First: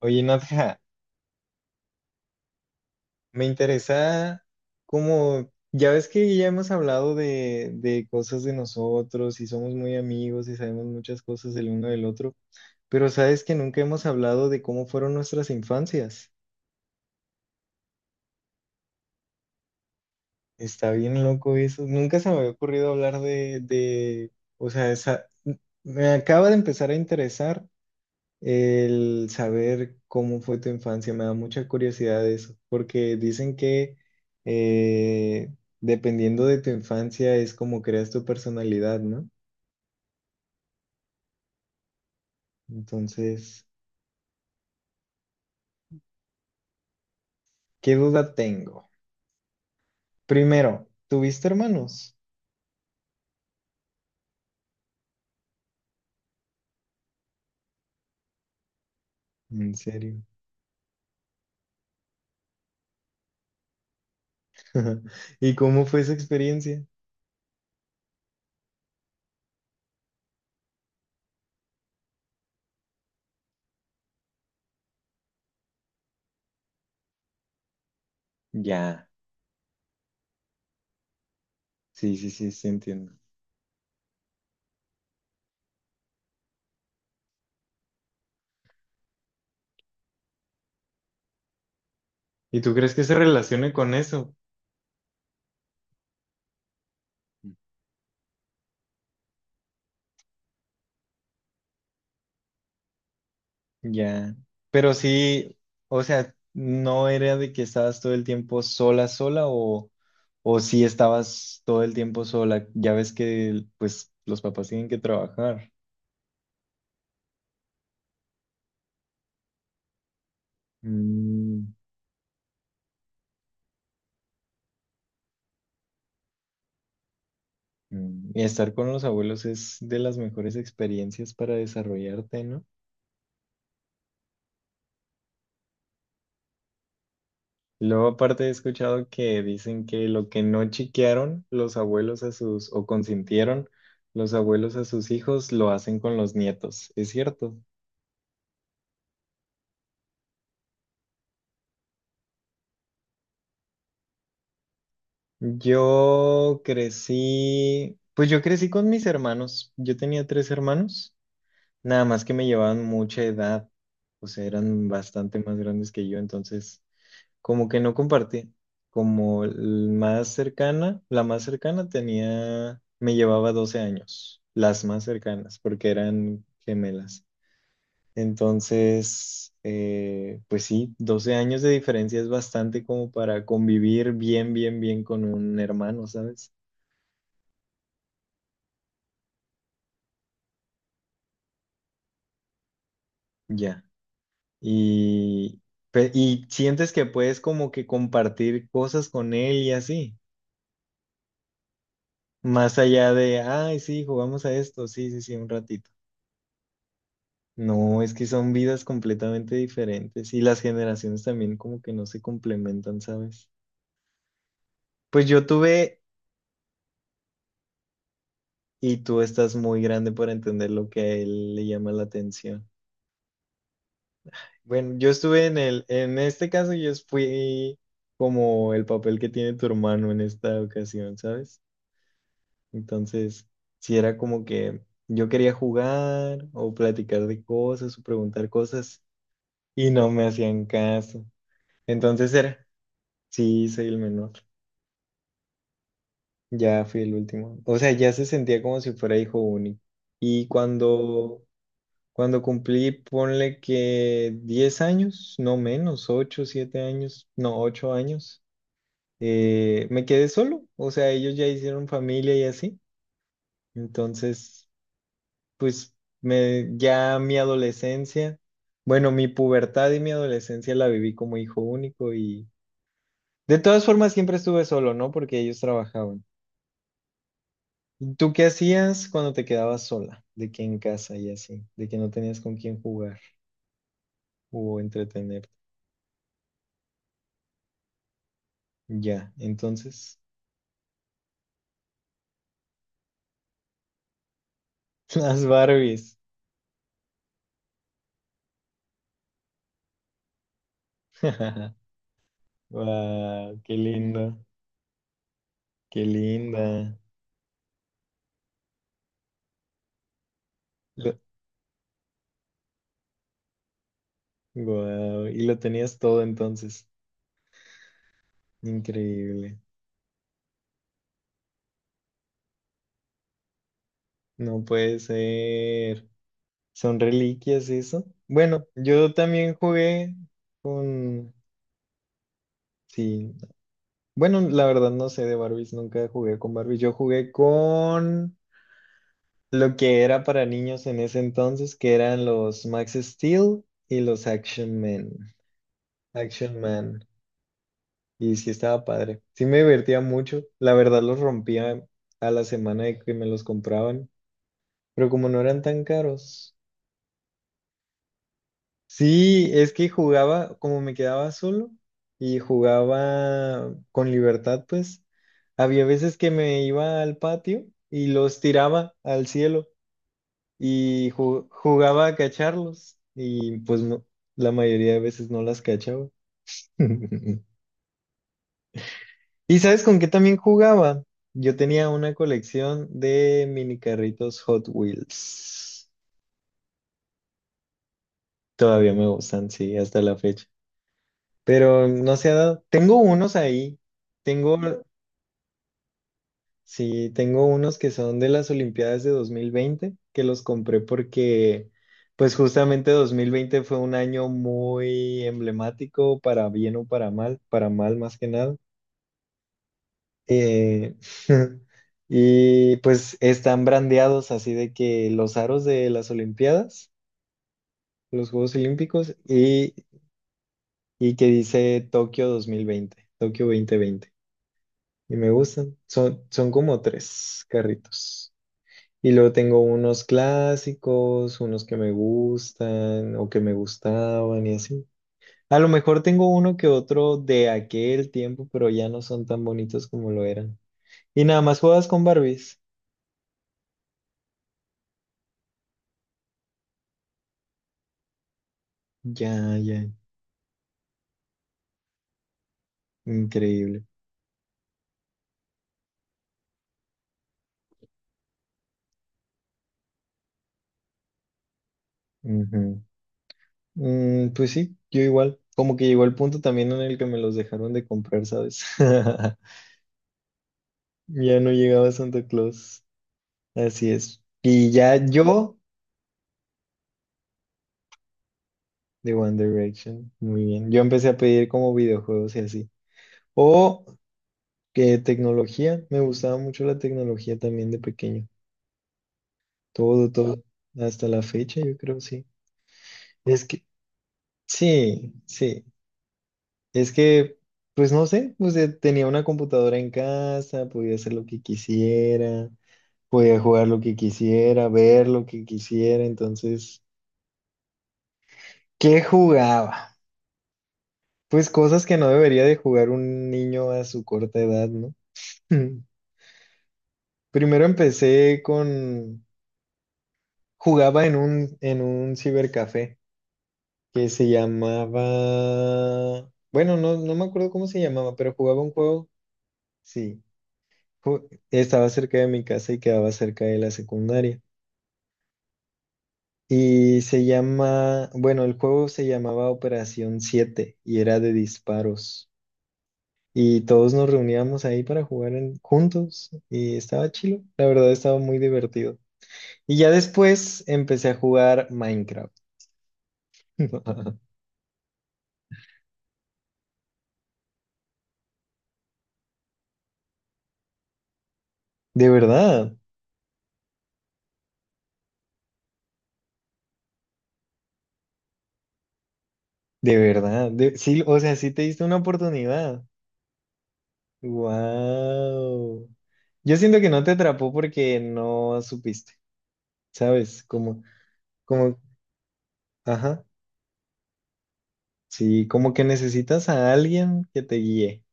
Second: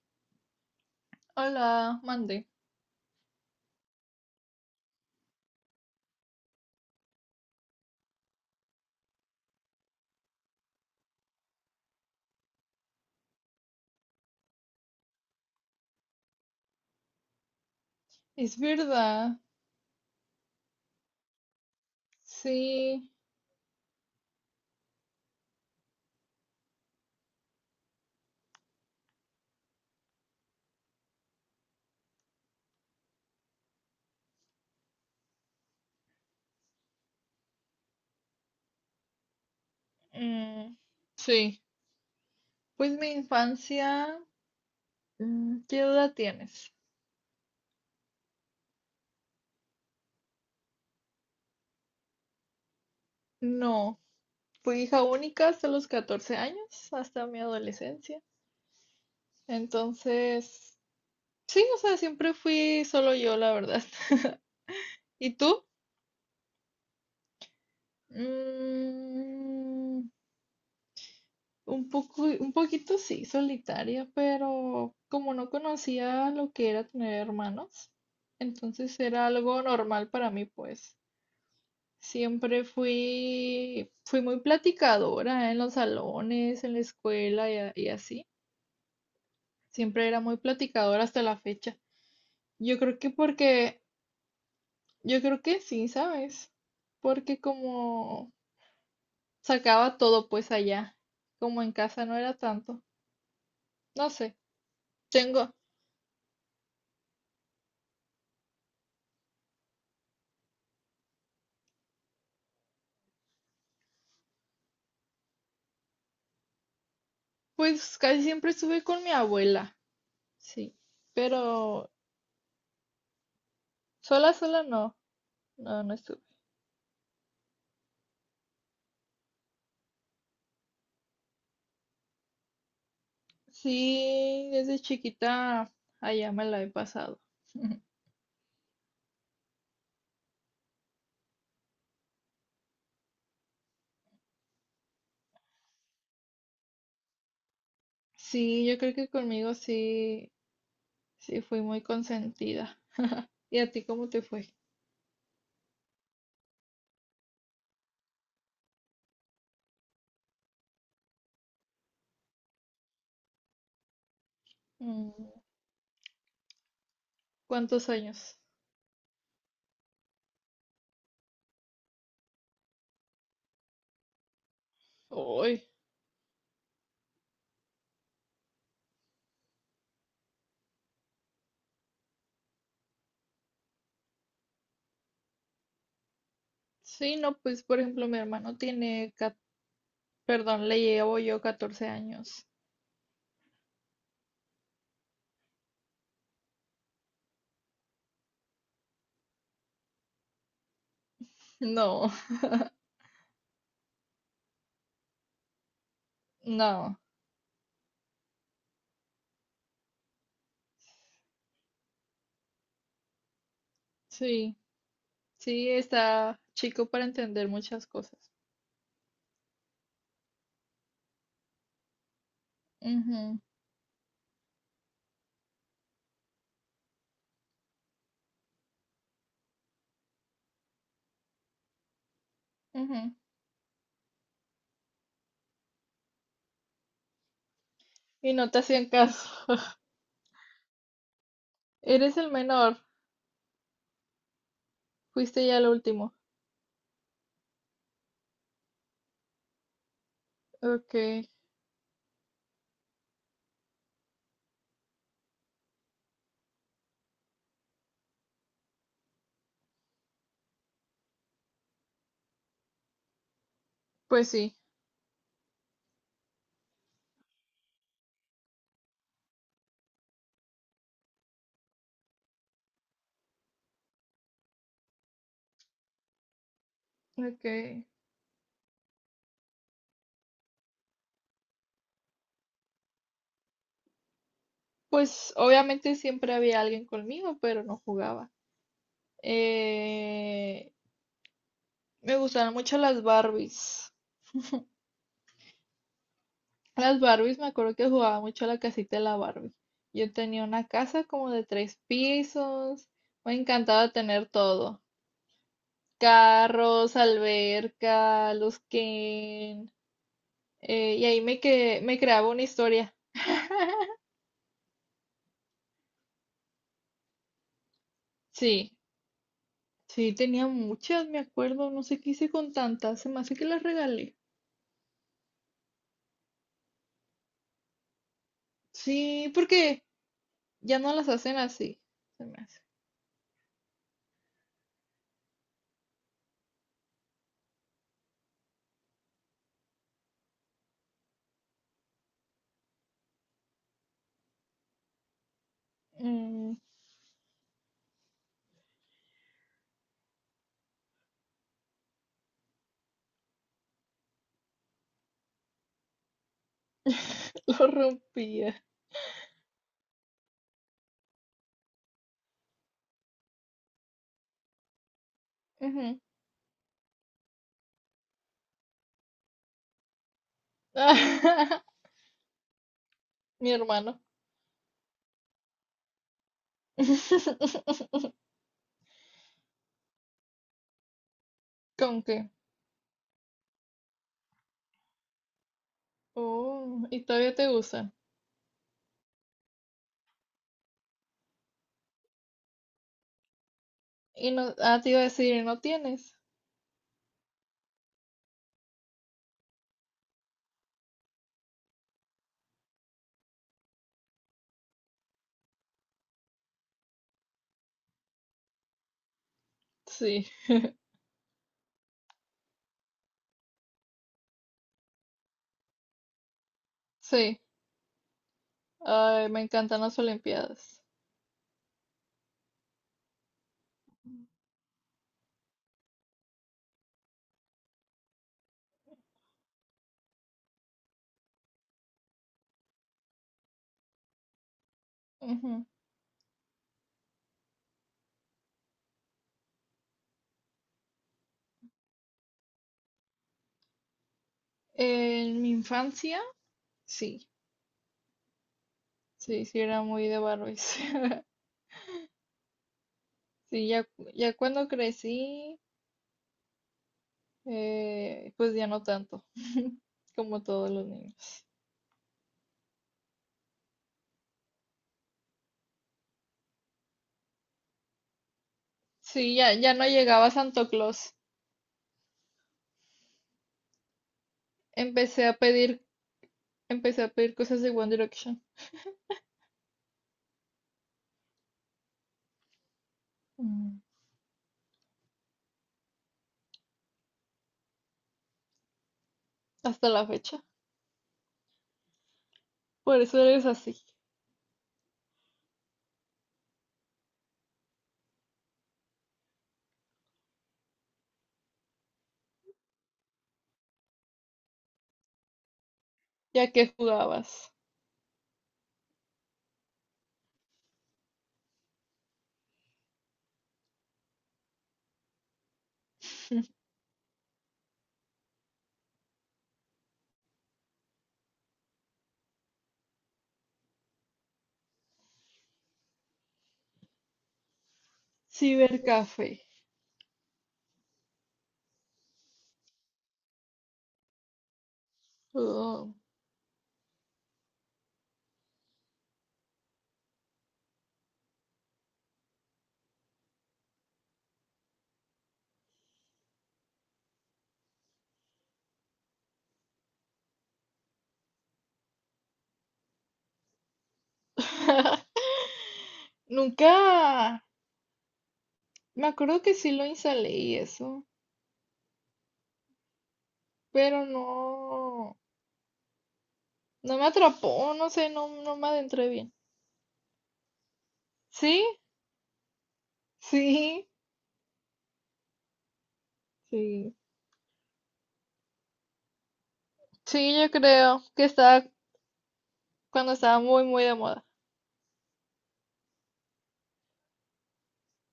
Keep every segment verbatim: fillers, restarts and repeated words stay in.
Oye, Nadja, Hola, mande. me interesa como, ya ves que ya hemos hablado de, de cosas de nosotros y somos muy amigos y sabemos muchas cosas del uno del otro, pero sabes que nunca hemos hablado de cómo fueron nuestras infancias. Es verdad, Está bien loco eso. Nunca se me había ocurrido sí, hablar de, de, o sea, esa, me acaba de empezar a interesar el saber cómo fue tu infancia, me da mucha curiosidad de eso, porque dicen que eh, dependiendo de tu infancia es como creas tu personalidad, ¿no? mm, sí. Pues mi Entonces, infancia, mm, ¿qué edad tienes? ¿qué duda tengo? Primero, ¿tuviste hermanos? No, fui hija única hasta los catorce años, hasta mi adolescencia. En serio. Entonces, sí, o sea, siempre fui solo yo, la verdad. ¿Y ¿Y tú? cómo fue esa experiencia? Mm, Un poco, un poquito sí, solitaria, pero como no conocía lo que era tener hermanos, entonces Ya, era algo normal para mí, pues. sí, sí, sí, Siempre sí, entiendo. fui, fui muy platicadora en los salones, en la escuela y, a- y así. Siempre era muy platicadora hasta la fecha. ¿Y tú Yo crees creo que que se relacione porque, con eso? yo creo que sí, ¿sabes? Porque como sacaba todo pues allá, como en casa no era tanto. No sé, Ya, pero tengo. sí, o sea, no era de que estabas todo el tiempo sola, sola, o, o sí estabas todo el tiempo sola. Ya ves que pues los papás tienen que trabajar. Pues casi siempre estuve con mi abuela, sí, Mm, pero sola, sola no, no, no estuve. mm, Y estar con los abuelos es de las mejores experiencias para desarrollarte, ¿no? Sí, desde chiquita allá me la he pasado. Luego aparte he escuchado que dicen que lo que no chiquearon los abuelos a sus, o consintieron los abuelos a sus hijos, lo hacen con los nietos. ¿Es cierto? Sí, yo creo que conmigo sí, sí fui muy consentida. ¿Y a ti cómo te fue? Yo crecí, pues yo crecí con mis hermanos. Yo tenía tres hermanos, nada más que me llevaban mucha edad, o sea, eran Mm, bastante más grandes que yo, entonces como que ¿Cuántos no años? compartí. Como el más cercana, la más cercana tenía, me llevaba doce años, las más cercanas, Uy, porque eran gemelas. Entonces, eh, pues sí, doce años de diferencia es bastante como para convivir bien, bien, bien con un hermano, ¿sabes? sí, no, pues por ejemplo mi hermano tiene, cat- perdón, le llevo yo catorce años. Ya. Y, pe- y sientes que puedes como que compartir cosas con él y así, No, más allá de, ay, sí, jugamos a esto, sí, sí, sí, un ratito. no, No, es que son vidas completamente diferentes y las generaciones también como que no se complementan, ¿sabes? sí, Pues yo sí, tuve, está chico para entender muchas cosas. y tú estás muy grande para entender lo que a él le llama la atención. Ujú, Bueno, yo estuve en el, en este caso yo fui como el papel que tiene tu hermano en esta ocasión, ¿sabes? ujú. Entonces, si era como que yo quería jugar o platicar de cosas o Y preguntar no te hacían cosas caso. y no me hacían caso. Eres Entonces el era, menor. sí, soy el menor. Fuiste ya el último. Ya fui el último. O sea, ya se sentía como si fuera hijo único. Y Ok, cuando, cuando cumplí, ponle que diez años, no, menos, ocho siete años, no, ocho años, eh, me quedé solo. O sea, ellos ya hicieron familia y así. pues sí. Entonces pues me, ya mi adolescencia, bueno, mi pubertad y mi adolescencia la viví como hijo único, y de todas formas siempre estuve solo, ¿no? Porque ellos trabajaban. Ok. ¿Y ¿tú qué hacías cuando te quedabas sola? De que en casa y así, de que no tenías con quién jugar o Pues entretenerte. obviamente siempre había alguien conmigo, pero no jugaba. Ya, entonces, Eh, me gustaban mucho las Barbies. las Barbies. Las Barbies, me acuerdo que jugaba mucho a la casita de la Barbie. Yo tenía una casa como de tres pisos. Me Wow, qué encantaba tener lindo, todo. qué Carros, linda. alberca, los que Eh, y ahí me, que, me creaba una historia. Wow, y lo tenías todo entonces. Sí, Increíble. sí, tenía muchas, me acuerdo. No sé qué hice con tantas. Se me hace que las regalé. No puede ser. Son reliquias eso. Bueno, yo Sí, también porque jugué ya no las con... hacen así. Se me hace. Sí. Bueno, la verdad no sé de Barbies, nunca jugué con Barbies. Yo jugué con lo que era para niños en ese entonces, que eran los Max Steel y los Action Men. Mm, Action Man. Y sí estaba padre. Sí me divertía mucho. La verdad los rompía a la semana de que me los compraban. Pero como no eran tan caros. lo rompía. Sí, es que jugaba, como me quedaba solo y jugaba con libertad, pues había Ujú. veces que me iba al patio y los tiraba al cielo y ju- jugaba a cacharlos Mi y pues hermano. no, la mayoría de veces no las cachaba. ¿Y sabes con qué también jugaba? Yo tenía ¿Con una qué? colección de mini carritos Hot Wheels. Oh, y todavía te usa. Todavía me gustan, sí, hasta la fecha. Pero no se ha dado. Tengo unos ahí, Y no, tengo, ah, te iba a decir, ¿y ¿no tienes? sí, tengo unos que son de las Olimpiadas de dos mil veinte, que los compré porque, pues justamente dos mil veinte fue un año muy emblemático, para bien o para mal, para mal más que nada. Sí, Eh, y pues están brandeados así de que los aros de las Olimpiadas, sí. los Juegos Olímpicos, Ay, me y, encantan las olimpiadas. y que dice Tokio dos mil veinte, Tokio dos mil veinte. Y me gustan. Son, son como tres carritos. Y luego tengo unos clásicos, unos que me gustan o que me gustaban y así. A Ujú. lo mejor tengo uno que otro de aquel tiempo, pero ya no son tan bonitos como lo eran. Y nada más juegas con Barbies. En mi infancia, sí. Sí, Ya, sí, ya. era muy de Barbies. Sí, Increíble. ya, ya cuando crecí, eh, pues ya no tanto, como todos los niños. Ujú. Mm, pues sí, yo igual. Como que llegó el punto también en el que me los dejaron de comprar, ¿sabes? Sí, ya, ya no llegaba a Santo Claus. Ya no llegaba Santa Claus. Así es. Y ya Empecé a yo pedir, empecé a pedir cosas de One Direction. de One Direction. Muy bien. Yo empecé a pedir como videojuegos y así. Mm, O que tecnología. Me gustaba mucho la tecnología también de pequeño. Hasta la Todo, fecha. todo. Hasta la fecha, yo creo, sí. Por eso Es eres que, así. sí, sí. Es que, pues no sé, pues eh, tenía una computadora en casa, podía hacer lo que quisiera, podía jugar lo que quisiera, ver lo que quisiera. Ya que Entonces, jugabas. ¿qué jugaba? Pues cosas que no debería de jugar un niño a su corta edad, ¿no? Primero empecé con, jugaba en un, en un, cibercafé que se llamaba, bueno, no, no me acuerdo cómo se llamaba, pero jugaba un juego, Cibercafé. sí, ju- estaba cerca de mi casa y quedaba cerca de la secundaria. Oh. Y se llama, bueno, el juego se llamaba Operación siete y era de disparos. Y todos nos reuníamos ahí para jugar en- juntos y estaba chido, la verdad estaba muy divertido. Y ya después empecé a jugar Minecraft. Nunca. Me acuerdo que sí lo instalé y eso, De verdad, pero no. No me atrapó, no sé, no, no me adentré bien. de verdad. De- sí, o sea, sí ¿Sí? te diste una oportunidad. Sí, Wow. Yo siento que sí. no te atrapó porque no supiste, Sí, ¿sabes? yo Como, creo que estaba como, cuando ajá. estaba muy, muy de moda. Sí, como que necesitas a alguien que te guíe.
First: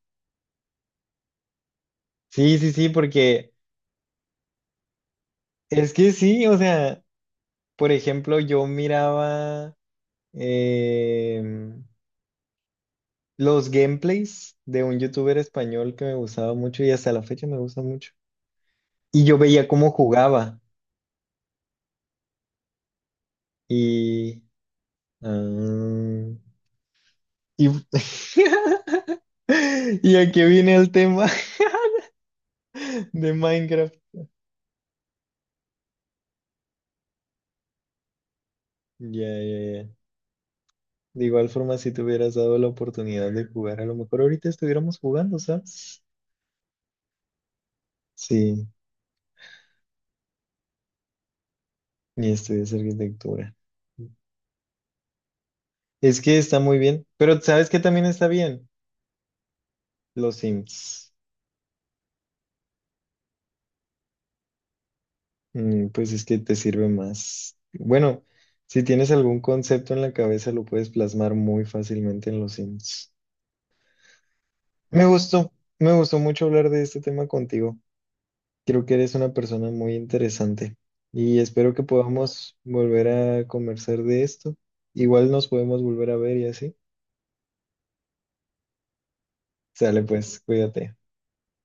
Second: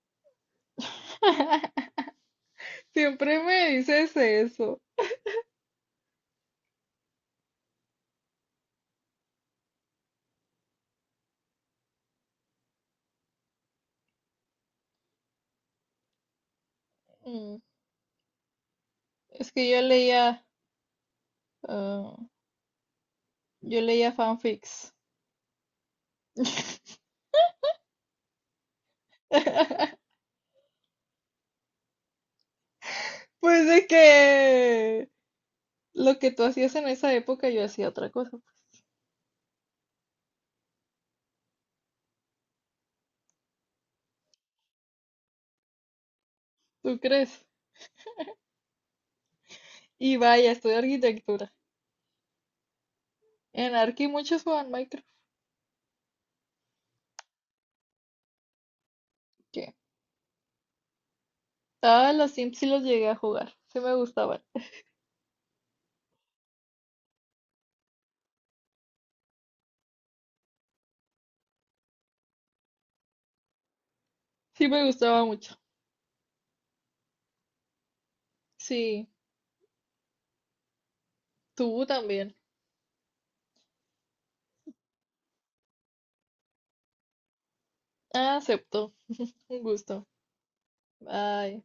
Sí, sí, sí, Siempre porque me dices eso. es que sí, o sea, por ejemplo, yo miraba em, los gameplays de un youtuber español que me gustaba mucho y hasta la fecha me Mm, gusta mucho. Y yo Es veía que yo cómo leía, jugaba. ah, yo leía Y, fanfics. ah, y, y aquí viene el tema de Pues de Minecraft. que... Lo que tú hacías en esa época, yo hacía otra cosa. Ya, ya, ya. De igual forma, si te hubieras dado la oportunidad de jugar, a lo mejor ahorita estuviéramos jugando, ¿sabes? ¿Tú crees? Sí, Y vaya, estudio arquitectura. y estudias arquitectura. En Arki muchos jugaban Minecraft. Es que está muy bien, pero ¿sabes qué también está bien? ¿Qué? Los Sims. Ah, los Sims sí los llegué a jugar. Sí me gustaban. Mm, pues es que te sirve más. Bueno, si tienes algún concepto en la cabeza, lo puedes plasmar muy fácilmente en los Sims. Sí, me Me gustaba gustó, mucho. me gustó mucho hablar de este tema contigo. Creo que Sí, eres una persona muy interesante y espero que tú también. podamos volver a conversar de esto. Igual nos podemos volver a ver y así. Ah, acepto. Un Sale gusto. pues, cuídate. Bye.